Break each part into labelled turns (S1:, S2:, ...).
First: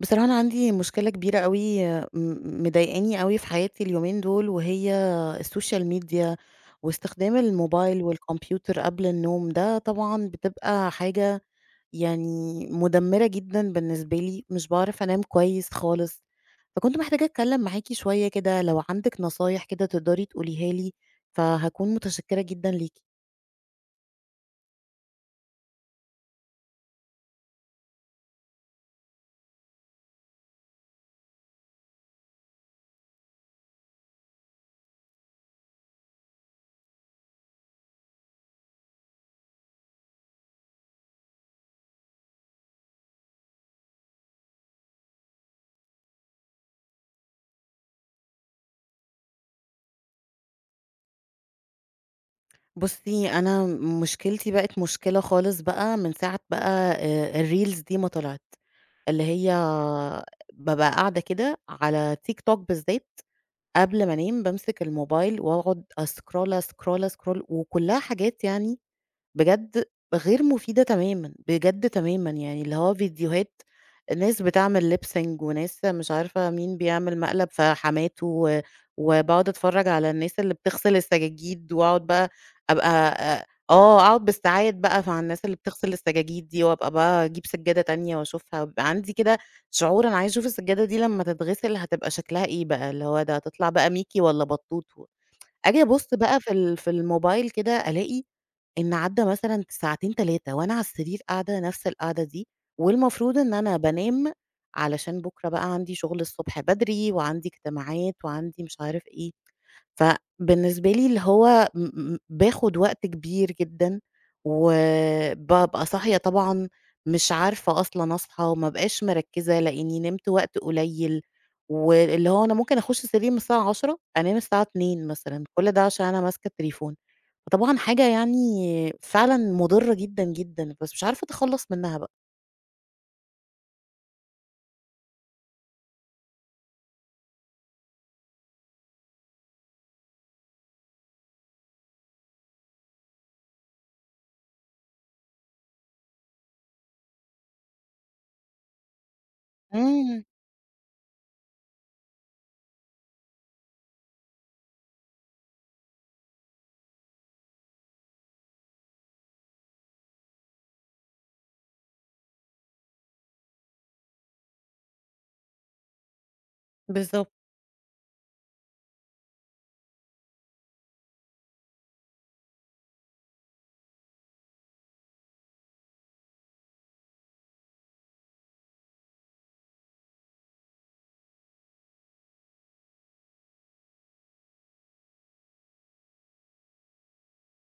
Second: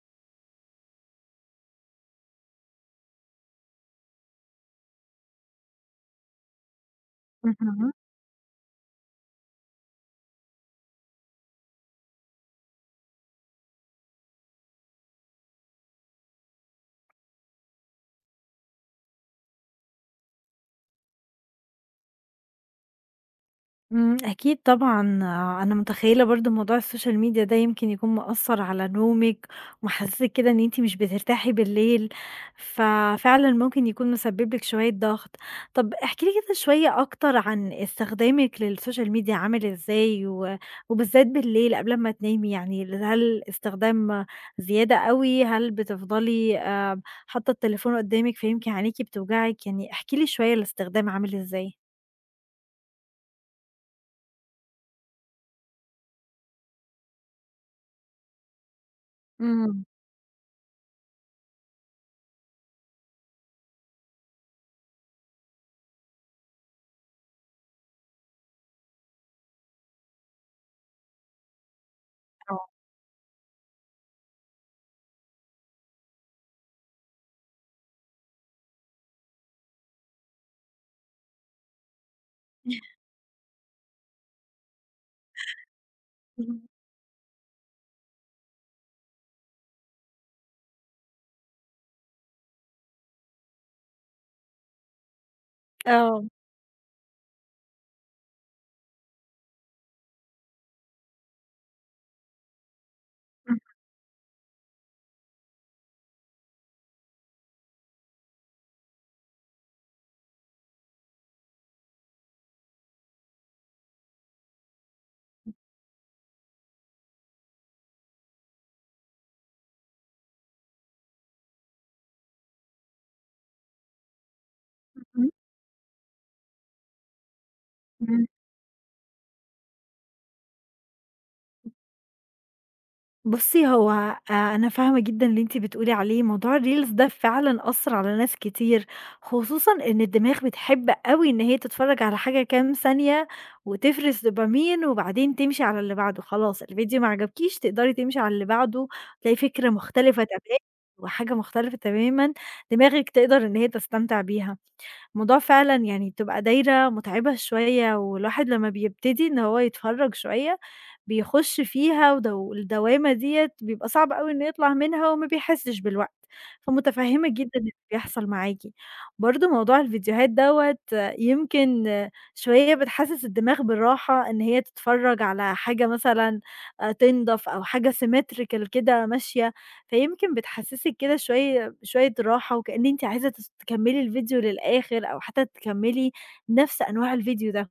S1: بصراحة أنا عندي مشكلة كبيرة أوي مضايقاني أوي في حياتي اليومين دول، وهي السوشيال ميديا واستخدام
S2: اهم،
S1: الموبايل والكمبيوتر قبل النوم، ده طبعًا بتبقى حاجة يعني مدمرة جدًا بالنسبة لي، مش باعرف أنام كويس خالص، فكنت محتاجة أتكلم معاكِ شوية كده، لو عندِك نصايح كده تقدري تقوليها لي، فهاكون متشكرة جدًا ليكِ.
S2: إمم، أكيد طبعًا، أنا متخيّلة برضه موضوع الSocial media ده يمكن يكون مأثّر على نومِك، ومحسّسِك كده إن أنتِ مش بترتاحي بالليل، ففعلًا ممكن يكون مسبب لِك شوية ضغط. طَب احكي لي كده شوية أكتر عن استخدامِك للSocial media عامل إزاي، و وبالذات بالليل قبل أمّا تنامي يعني، هل استخدام زيادة أوي، هل بتفضلي حاطّة التليفون قدّامِك فيمكن عينيكِ بتوجعِك؟ يعني احكي لي شوية الاستخدام عامل إزاي؟
S1: بُصي، أنا مشكلتي بقت مشكلة خالص بقى من ساعة بقى الreels دي ما طلعت. اللي هي
S2: إمم.
S1: بابقى قاعدة كده على TikTok بالذات قبل ما أنام بامسك الموبايل وأقعد أسكرول، أسكرول، أسكرول وكلّها حاجات يعني بجد غير مفيدة تمامًا، بجد تمامًا، يعني اللي هو فيديوهات ناس بتعمل lip-sync وناس مش عارفة مين بيعمل مقلب في حماته وباقعد أتفرّج على الناس اللي بتغسل السجاجيد وأقعد بقى أبقى أ آه، أقعد بالساعات بقى ف على الناس اللي بتغسل السجاجيد
S2: اهم.
S1: دي وأبقى بقى أجيب سجادة تانية وأشوفها، ويبقى عندي كده شعور أنا عايزة أشوف السجادة دي لمّا تتغسل هتبقى شكلها إيه بقى، اللي هو ده هتطلع بقى ميكي والّا بطوط و آجي أبُص
S2: آه.
S1: بقى في الموبايل كده ألاقي إن عدّى مثلًا ساعتين 3 وأنا على السرير قاعدة نفس القعدة دي، والمفروض إن أنا بانام علشان بُكرة بقى عندي شغل الصبح بدري وعندي اجتماعات وعندي مش عارف إيه، فبالنسبة لي اللي هو م م باخد وقت كبير جدًا، وبابقى صاحية طبعًا مش عارفة أصلًا أصحى، ما بابقاش مركّزة لإني نمت وقت قليل، واللي هو أنا ممكن أخش سرير من الساعة 10:00 أنام الساعة 02:00
S2: اهم،
S1: مثلًا، كل ده عشان أنا ماسكة التليفون. فطبعًا حاجة
S2: إمم.
S1: يعني فعلًا مضرة جدًا، جدًا، بس مش عارفة أتخلّص منها بقى.
S2: بُصّي، هو أ أنا فاهمة جدًا اللي أنتِ بتقولي عليه، موضوع الreels ده فعلًا أثّر على ناس كتير، خصوصًا إن الدماغ بتحب أوي إن هي تتفرّج على حاجة كام ثانية وتفرز دوبامين وبعدين تمشي على اللي بعده، خلاص الفيديو ما عجبكيش تقدري تمشي على اللي بعده، تلاقي فكرة
S1: إمم،
S2: مختلفة تمامًا وحاجة مختلفة تمامًا دماغِك تقدر إن هي تستمتع بيها. الموضوع فعلًا يعني بتبقى دايرة مُتعبة شوية، والواحد لمّا بيبتدي إن هو يتفرّج شوية، بيخُش فيها ودو الدوامة ديّة بيبقى صعب أوي إنه يطلع منها وما بيحسّش بالوقت، فمُتفهِّمة
S1: بالضبط،
S2: جدًا اللي بيحصل معاكِ. برضه موضوع الفيديوهات دوّة يمكن شوية بتحسّس الدماغ بالراحة إن هي تتفرّج على حاجة مثلًا تنضف أو حاجة symmetrical كده ماشية، فيمكن بتحسّسِك كده شوية شوية راحة، وكأن أنتِ عايزة تكمّلي الفيديو للآخر أو حتى تكمّلي نفس أنواع الفيديو ده.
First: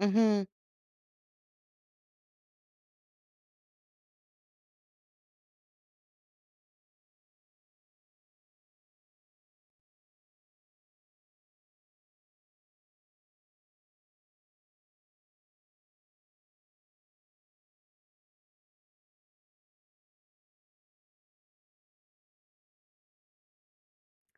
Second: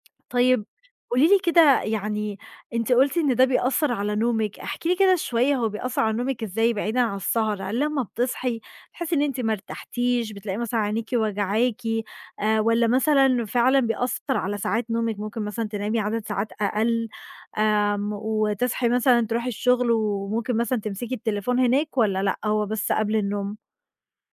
S1: اهم.
S2: طيب قولي لي كده يعني أنتِ قُلتِ إن ده بيأثّر على نومِك، احكي لي كده شوية هو بيأثّر على نومِك إزاي بعيدًا عن السهر؟ هل لمّا بتصحي بتحسّي إن أنتِ ما ارتحتيش، بتلاقي مثلًا عينيكِ وجعاكِ والّا مثلًا فعلًا بيأثّر على ساعات نومِك، ممكن مثلًا تنامي عدد ساعات أقل وتصحي مثلًا تروحي الشغل وممكن مثلًا تمسكي التليفون هناك والّا لأ، هو بس قبل النوم؟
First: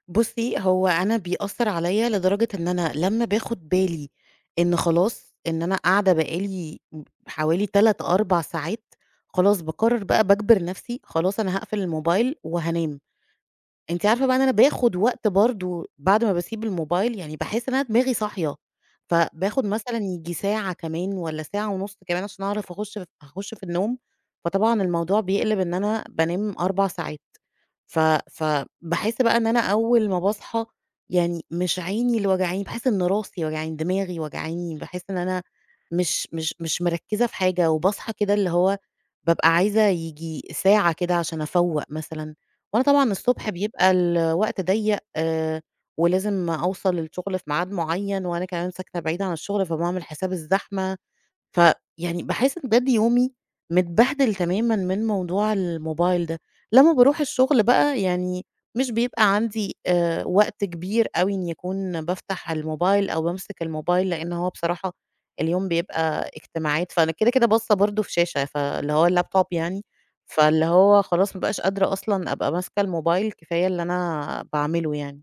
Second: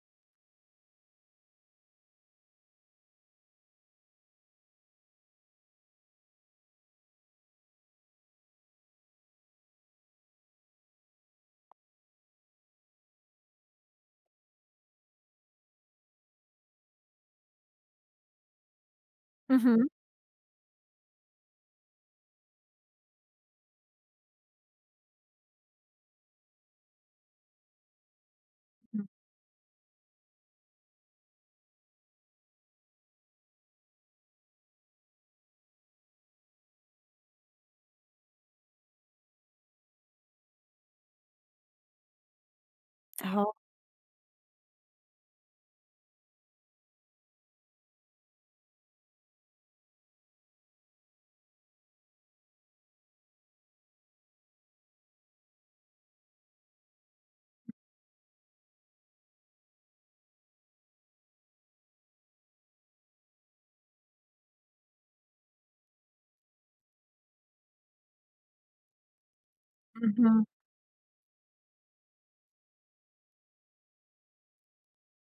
S1: بُصّي، هو أنا بيأثّر عليّا لدرجة إن أنا لمّا باخد بالي إن خلاص، إن أنا قاعدة بقى لي حوالي 3، 4 ساعات، خلاص باقرّر بقى باجبر نَفْسي خلاص أنا هاقفل الموبايل وهانام. أنتِ عارفة بقى إن أنا باخد وقت برضه بعد ما باسيب الموبايل، يعني باحس إن أنا دماغي صاحية، فباخد
S2: اهم،
S1: مثلًا ييجي ساعة كمان والّا ساعة ونُص كمان عشان أعرف أخُش في النوم، فطبعًا الموضوع بيقلب إن أنا بانام 4 ساعات. ف
S2: إمم،
S1: فباحس بقى إن أنا أول ما باصحى يعني مش عيني اللي واجعاني، باحس إن راسي واجعاني، دماغي واجعاني، باحس إن أنا مش مركّزة في حاجة، وباصحى كده اللي هو بابقى عايزة ييجي ساعة كده عشان أفوّق مثلًا، وأنا طبعًا الصبح
S2: أهو،
S1: بيبقى الوقت ضيّق، ولازم أوصل للشغل في ميعاد معيّن، وأنا كمان ساكنة بعيد عن الشغل، فباعمل حساب الزحمة. فيعني باحس إن بجد يومي متبهدل تمامًا من موضوع الموبايل ده، لمّا باروح الشغل بقى يعني مش بيبقى عندي وقت كبير أوي إني أكون بافتح الموبايل أو بامسك الموبايل، لإن هو بصراحة اليوم بيبقى اجتماعات، فأنا كده، كده باصة برضه في شاشة، فاللي هو اللابتوب يعني،
S2: اهم،
S1: فاللي هو خلاص ما بابقاش قادرة أصلًا أبقى ماسكة الموبايل، كفاية اللي أنا باعمله يعني.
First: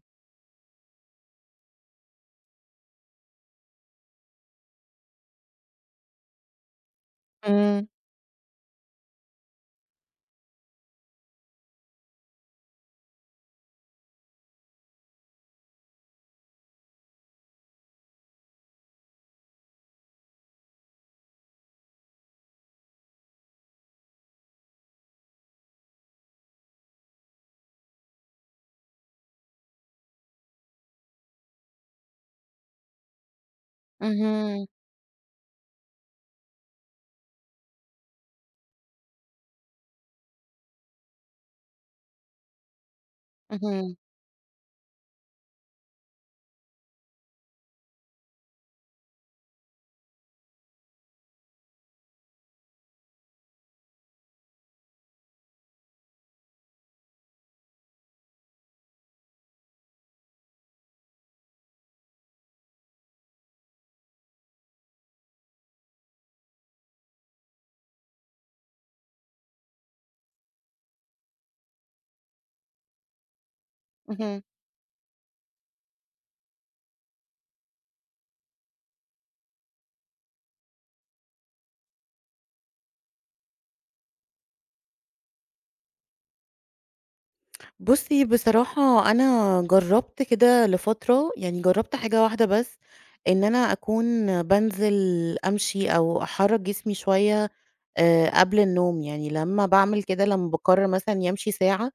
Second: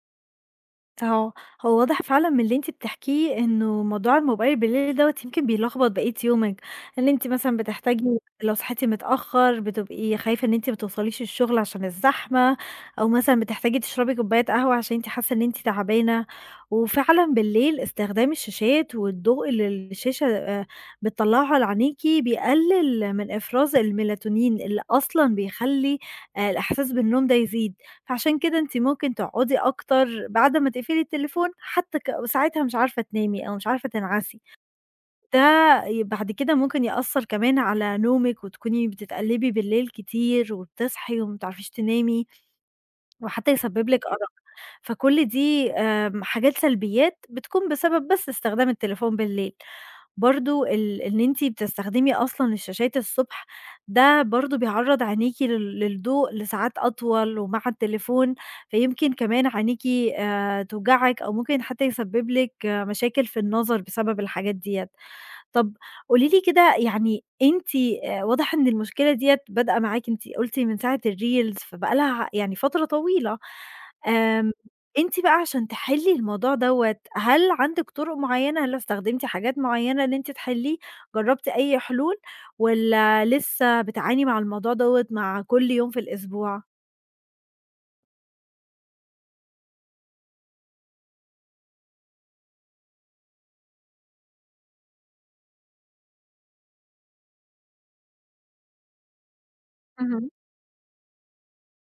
S2: أهو، هو واضح فعلًا من اللي أنتِ بتحكيه إنه موضوع الموبايل بالليل دوّة يمكن بيلخبط بقية يومِك، إن أنتِ مثلًا
S1: إمم،
S2: بتحتاجي لو صحيتِ متأخر بتبقي خايفة إن أنتِ ما توصليش الشغل عشان الزحمة، أو مثلًا بتحتاجي تشربي كوباية قهوة عشان أنتِ حاسة إن أنتِ تعبانة، وفعلًا بالليل استخدام الشاشات والضوء اللي الشاشة بتطلعه على عينيكِ بيقلل من إفراز الMelatonin اللي أصلًا بيخلي الإحساس بالنوم ده يزيد. فعشان كده أنتِ ممكن تقعدي أكتر بعد ما تقفلي التليفون، حتى ساعتها مش عارفة تنامي أو مش عارفة تنعسي،
S1: اهم،
S2: ده بعد كده ممكن يأثّر كمان على نومِك وتكوني بتتقلّبي بالليل كتير وبتصحي وما بتعرفيش تنامي، وحتى يسبب
S1: اهم،
S2: لِك أرق، فكل دي حاجات سلبيات بتكون بسبب بس استخدام التليفون بالليل. برضه إن أنتِ بتستخدمي أصلًا الشاشات الصبح، ده برضه بيعرّض عينيكِ للضوء لساعات أطول ومع التليفون، فيمكن كمان عينيكِ توجعِك أو ممكن حتى يسبب لِك مشاكل في النظر بسبب الحاجات ديّة. طب قولي لي كده يعني أنتِ واضح إن المشكلة ديّة بادئة معاكِ أنتِ قُلتِ من ساعة الreels فبقى لها يعني فترة طويلة،
S1: اهم.
S2: آمم أنتِ بقى عشان تحلّي الموضوع دوّة، هل عندِك طُرق معيّنة، هل استخدمتِ حاجات معيّنة إن أنتِ تحلّيه، جرّبتِ أي حلول والّا لسه بتعاني مع الموضوع دوّة مع كل يوم في الأسبوع؟
S1: بُصّي، بصراحة أنا جرّبت كده لفترة، يعني جرّبت حاجة واحدة بس، إن أنا أكون بانزل أمشي أو أحرّك جسمي شوية قبل النوم، يعني لمّا باعمل كده
S2: اهم،
S1: لمّا باقرر مثلًا يمشي ساعة،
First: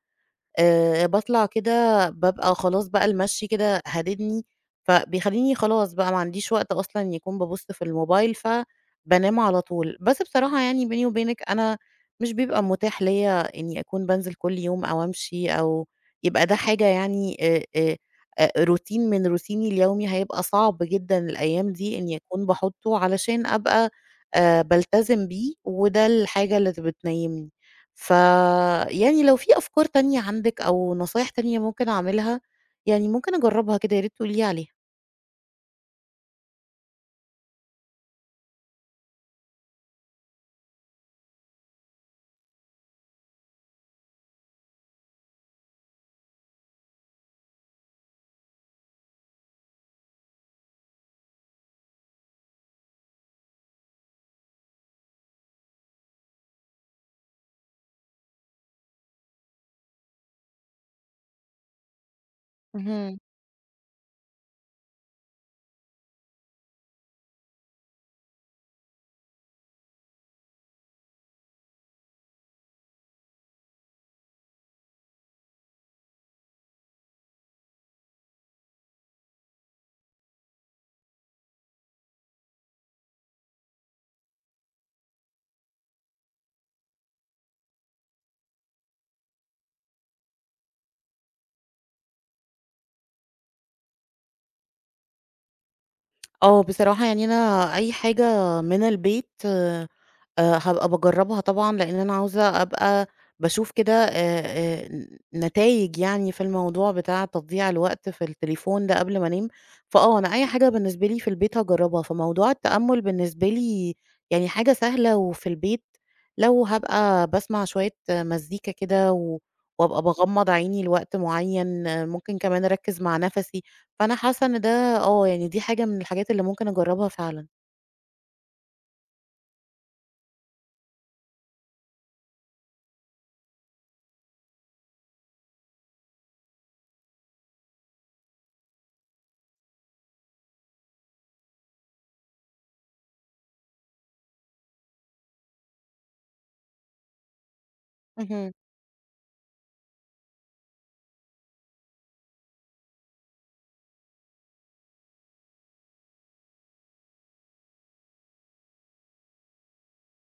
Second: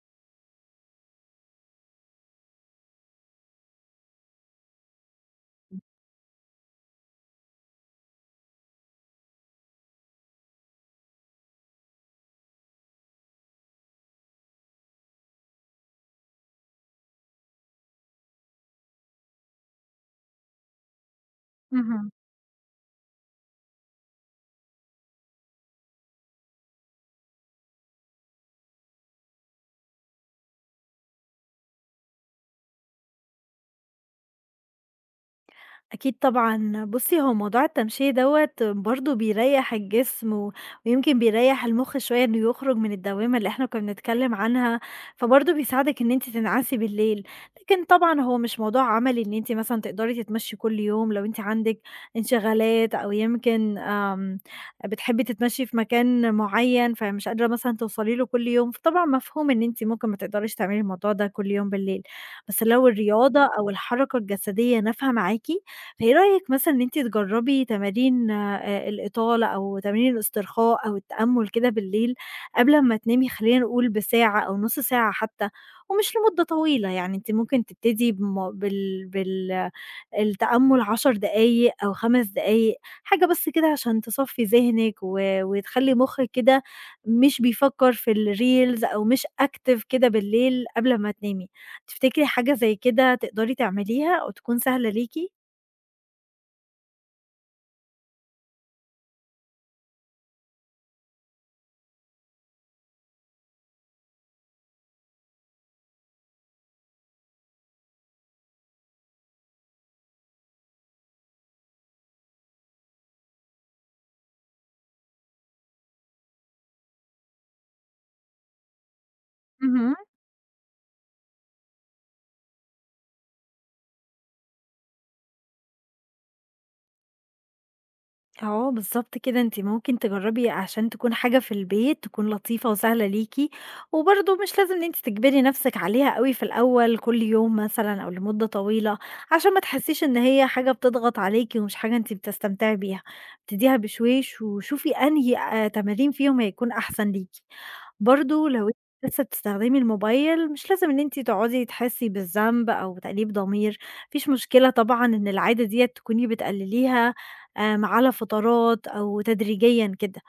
S1: باطلع كده بابقى خلاص بقى المشي كده هاددني، فبيخلّيني خلاص بقى ما عنديش وقت أصلًا يكون بابُص في الموبايل، فبانام على طول. بس بصراحة يعني بيني وبينِك أنا مش بيبقى متاح ليّا إني أكون بانزل كل يوم أو أمشي أو يبقى ده حاجة يعني routine من روتيني اليومي، هيبقى صعب جدًا الأيام دي
S2: اهم.
S1: إني أكون باحُطّه علشان أبقى بالتزم بيه، وده الحاجة اللي بتنيّمني. ف يعني لو في أفكار تانية عندِك أو نصايح تانية ممكن أعملها، يعني ممكن أجرّبها كده، يا ريت تقولي لي عليها.
S2: أكيد طبعًا. بُصّي، هو موضوع التمشية دوّة برضه بيريّح الجسم ويمكن بيريّح المُخ شوية إنه يخرج من الدوّامة اللي إحنا كُنّا بنتكلّم عنها، فبرضه بيساعدِك إن أنتِ تنعسي بالليل. لكن طبعًا هو مش موضوع عملي إن أنتِ مثلًا تقدري تتمشّي كل يوم لو أنتِ عندِك انشغالات أو يمكن بتحبّي تتمشّي في مكان معيّن، فمش قادرة مثلًا توصلي له كل يوم، فطبعًا مفهوم إن أنتِ ممكن ما تقدريش تعملي الموضوع ده كل يوم بالليل. بس لو
S1: اهم.
S2: الرياضة أو الحركة الجسدية نافعة معاكِ فإيه رأيِك مثلًا إن أنتِ تجرّبي تمارين الإطالة أو تمارين الاسترخاء أو التأمُّل كده بالليل قبل أمّا تنامي خلّينا نقول بساعة أو نُص ساعة حتى ومش لمدة طويلة، يعني أنتِ ممكن تبتدي بم بال بال التأمُّل 10 دقايق أو 5 دقايق، حاجة بس كده عشان تصفّي ذهنِك وتخلّي مُخِّك كده مش بيفكّر في الreels أو مش active كده بالليل قبل أمّا تنامي. تفتكري حاجة زي كده تقدري تعمليها وتكون سهلة ليكِ؟
S1: آه، بصراحة يعني أنا أي حاجة من البيت هابقى باجرّبها طبعًا، لإن أنا عاوزة أبقى باشوف كده ن نتايج يعني في الموضوع بتاع تضييع الوقت في التليفون ده قبل ما أنام، فآه أنا أي حاجة بالنسبة لي في البيت هاجرّبها، فموضوع التأمُّل بالنسبة لي يعني حاجة سهلة وفي البيت، لو هابقى باسمع شوية مزيكا كده
S2: اهم.
S1: وأبقى باغمّض عيني لوقت معيّن، آه، ممكن كمان أركّز مع نَفَسي، فأنا حاسة إن ده يعني دي حاجة من الحاجات اللي ممكن أجرّبها فعلًا.
S2: آه، بالضبط كده، أنتِ ممكن تجرّبي عشان تكون حاجة في البيت، تكون لطيفة وسهلة ليكِ، وبرضه مش لازم إن أنتِ تجبري نَفْسِك عليها أوي في الأول كل يوم مثلًا أو لمدة طويلة، عشان ما تحسّيش إن هي حاجة بتضغط عليكِ ومش حاجة أنتِ بتستمتعي بيها، ابتديها بشويش وشوفي أنهي تمارين فيهم هيكون أحسن ليكِ، برضه
S1: اهم.
S2: لو أنتِ لسه بتستخدمي الموبايل مش لازم إن أنتِ تقعدي تحسّي بالذنب أو تأنيب ضمير، ما فيش مشكلة طبعًا إن العادة ديّة تكوني بتقلّليها على فترات أو تدريجيًا كده.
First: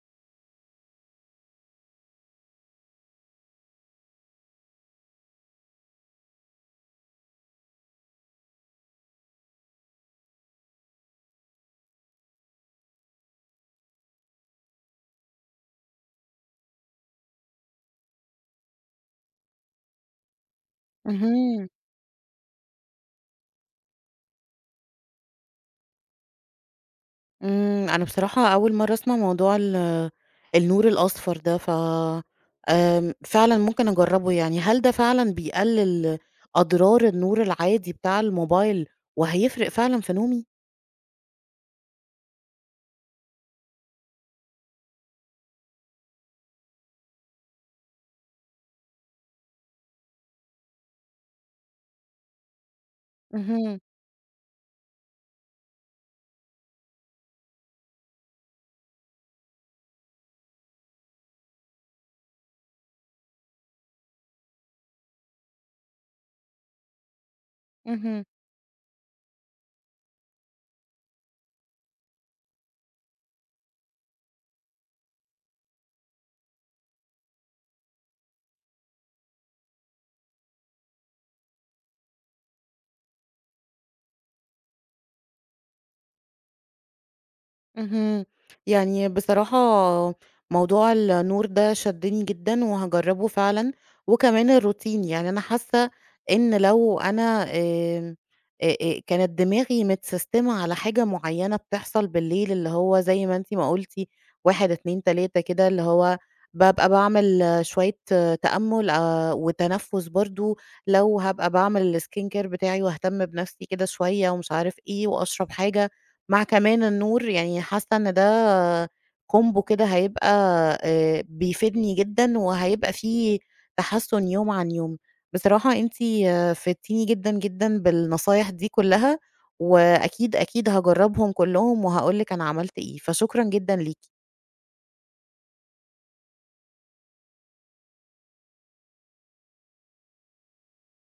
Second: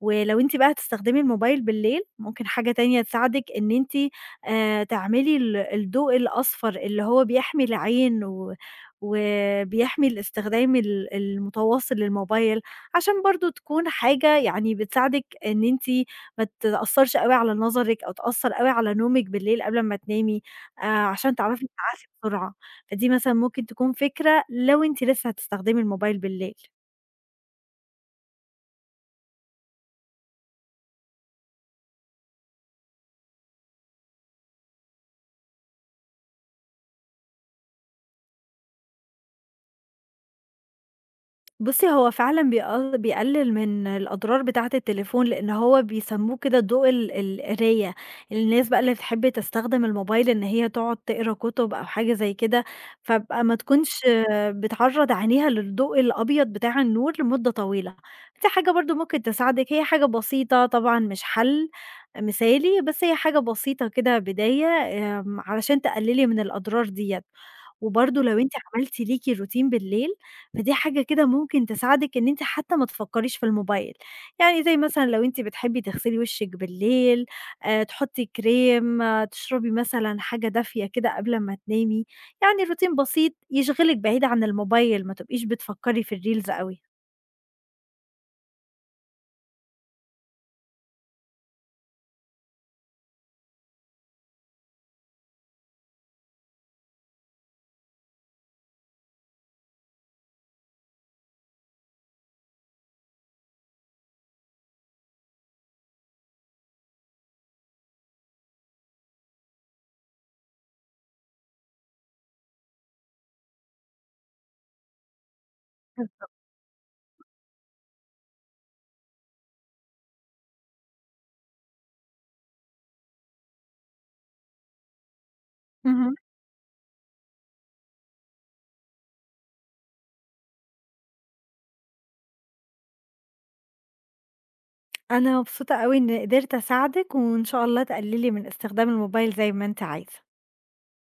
S2: ولو أنتِ بقى هتستخدمي الموبايل بالليل، ممكن حاجة تانية تساعدِك إن أنتِ تعملي الضوء الأصفر اللي هو بيحمي العين وبيحمي الاستخدام المتواصل للموبايل، عشان برضه تكون حاجة يعني بتساعدِك إن أنتِ ما تتأثّرش أوي على نظرِك أو تأثّر أوي على نومِك بالليل قبل ما تنامي، عشان تعرفي
S1: اهم.
S2: تتعافي بسرعة. فدي مثلًا ممكن تكون فكرة لو أنتِ لسه هتستخدمي الموبايل بالليل.
S1: إمم، أنا بصراحة أول مرّة أسمع موضوع النور الأصفر ده، ف فعلًا ممكن أجرّبه يعني. هل ده فعلًا بيقلل أضرار النور العادي بتاع الموبايل وهيفرق فعلًا في نومي؟
S2: بُصّي، هو فعلًا بيقلل من الأضرار بتاعة التليفون، لإن هو بيسموه كده ضوء القراية، الناس بقى اللي تحب تستخدم الموبايل إن هي تقعد تقرا كُتب أو حاجة زي كده، فابقى ما
S1: اهم،
S2: تكونش بتعرّض عينيها للضوء الأبيض بتاع النور لمدة طويلة، دي حاجة برضه ممكن تساعدِك، هي حاجة بسيطة طبعًا مش حل مثالي، بس هي حاجة بسيطة كده بداية علشان تقللي من الأضرار ديّة، وبرضه
S1: اهم.
S2: لو أنتِ عملتِ ليكِ روتين بالليل فدي حاجة كده ممكن تساعدِك إن أنتِ حتى ما تفكّريش في الموبايل، يعني زي مثلًا لو أنتِ بتحبي تغسلي وشِك بالليل، تحطّي كريم، تشربي مثلًا حاجة دافية كده قبل ما تنامي، يعني روتين بسيط يشغلِك بعيد عن الموبايل، ما تبقيش بتفكّري في الreels أوي.
S1: اهم. يعني بصراحة موضوع النور ده شدّني جدًا وهاجرّبه فعلًا، وكمان الروتين، يعني أنا حاسة إن لو أنا آمم كانت دماغي متسيستمة على حاجة معيّنة بتحصل بالليل، اللي هو زي ما أنتِ ما قُلتِ 1، 2، 3 كده، اللي هو بابقى باعمل شوية تأمُّل وتنفُّس برضه، لو هابقى باعمل الskin care بتاعي واهتم بنَفْسي كده شوية ومش عارف إيه وأشرب حاجة. مع كمان النور، يعني حاسة إن ده كومبو كده هيبقى بيفيدني جدًا، وهيبقى في تحسُّن يوم عن يوم. بصراحة أنتِ
S2: اهم.
S1: فدتيني جدًا، جدًا بالنصايح دي كلّها، وأكيد، أكيد هاجرّبهم كلّهم وهاقول لِك أنا عملت إيه، فشكرًا جدًا ليكِ.
S2: أنا مبسوطة أوي إنّي قدرت أساعدِك، وإن شاء الله تقلّلي من استخدام الموبايل زي ما أنتِ عايزة.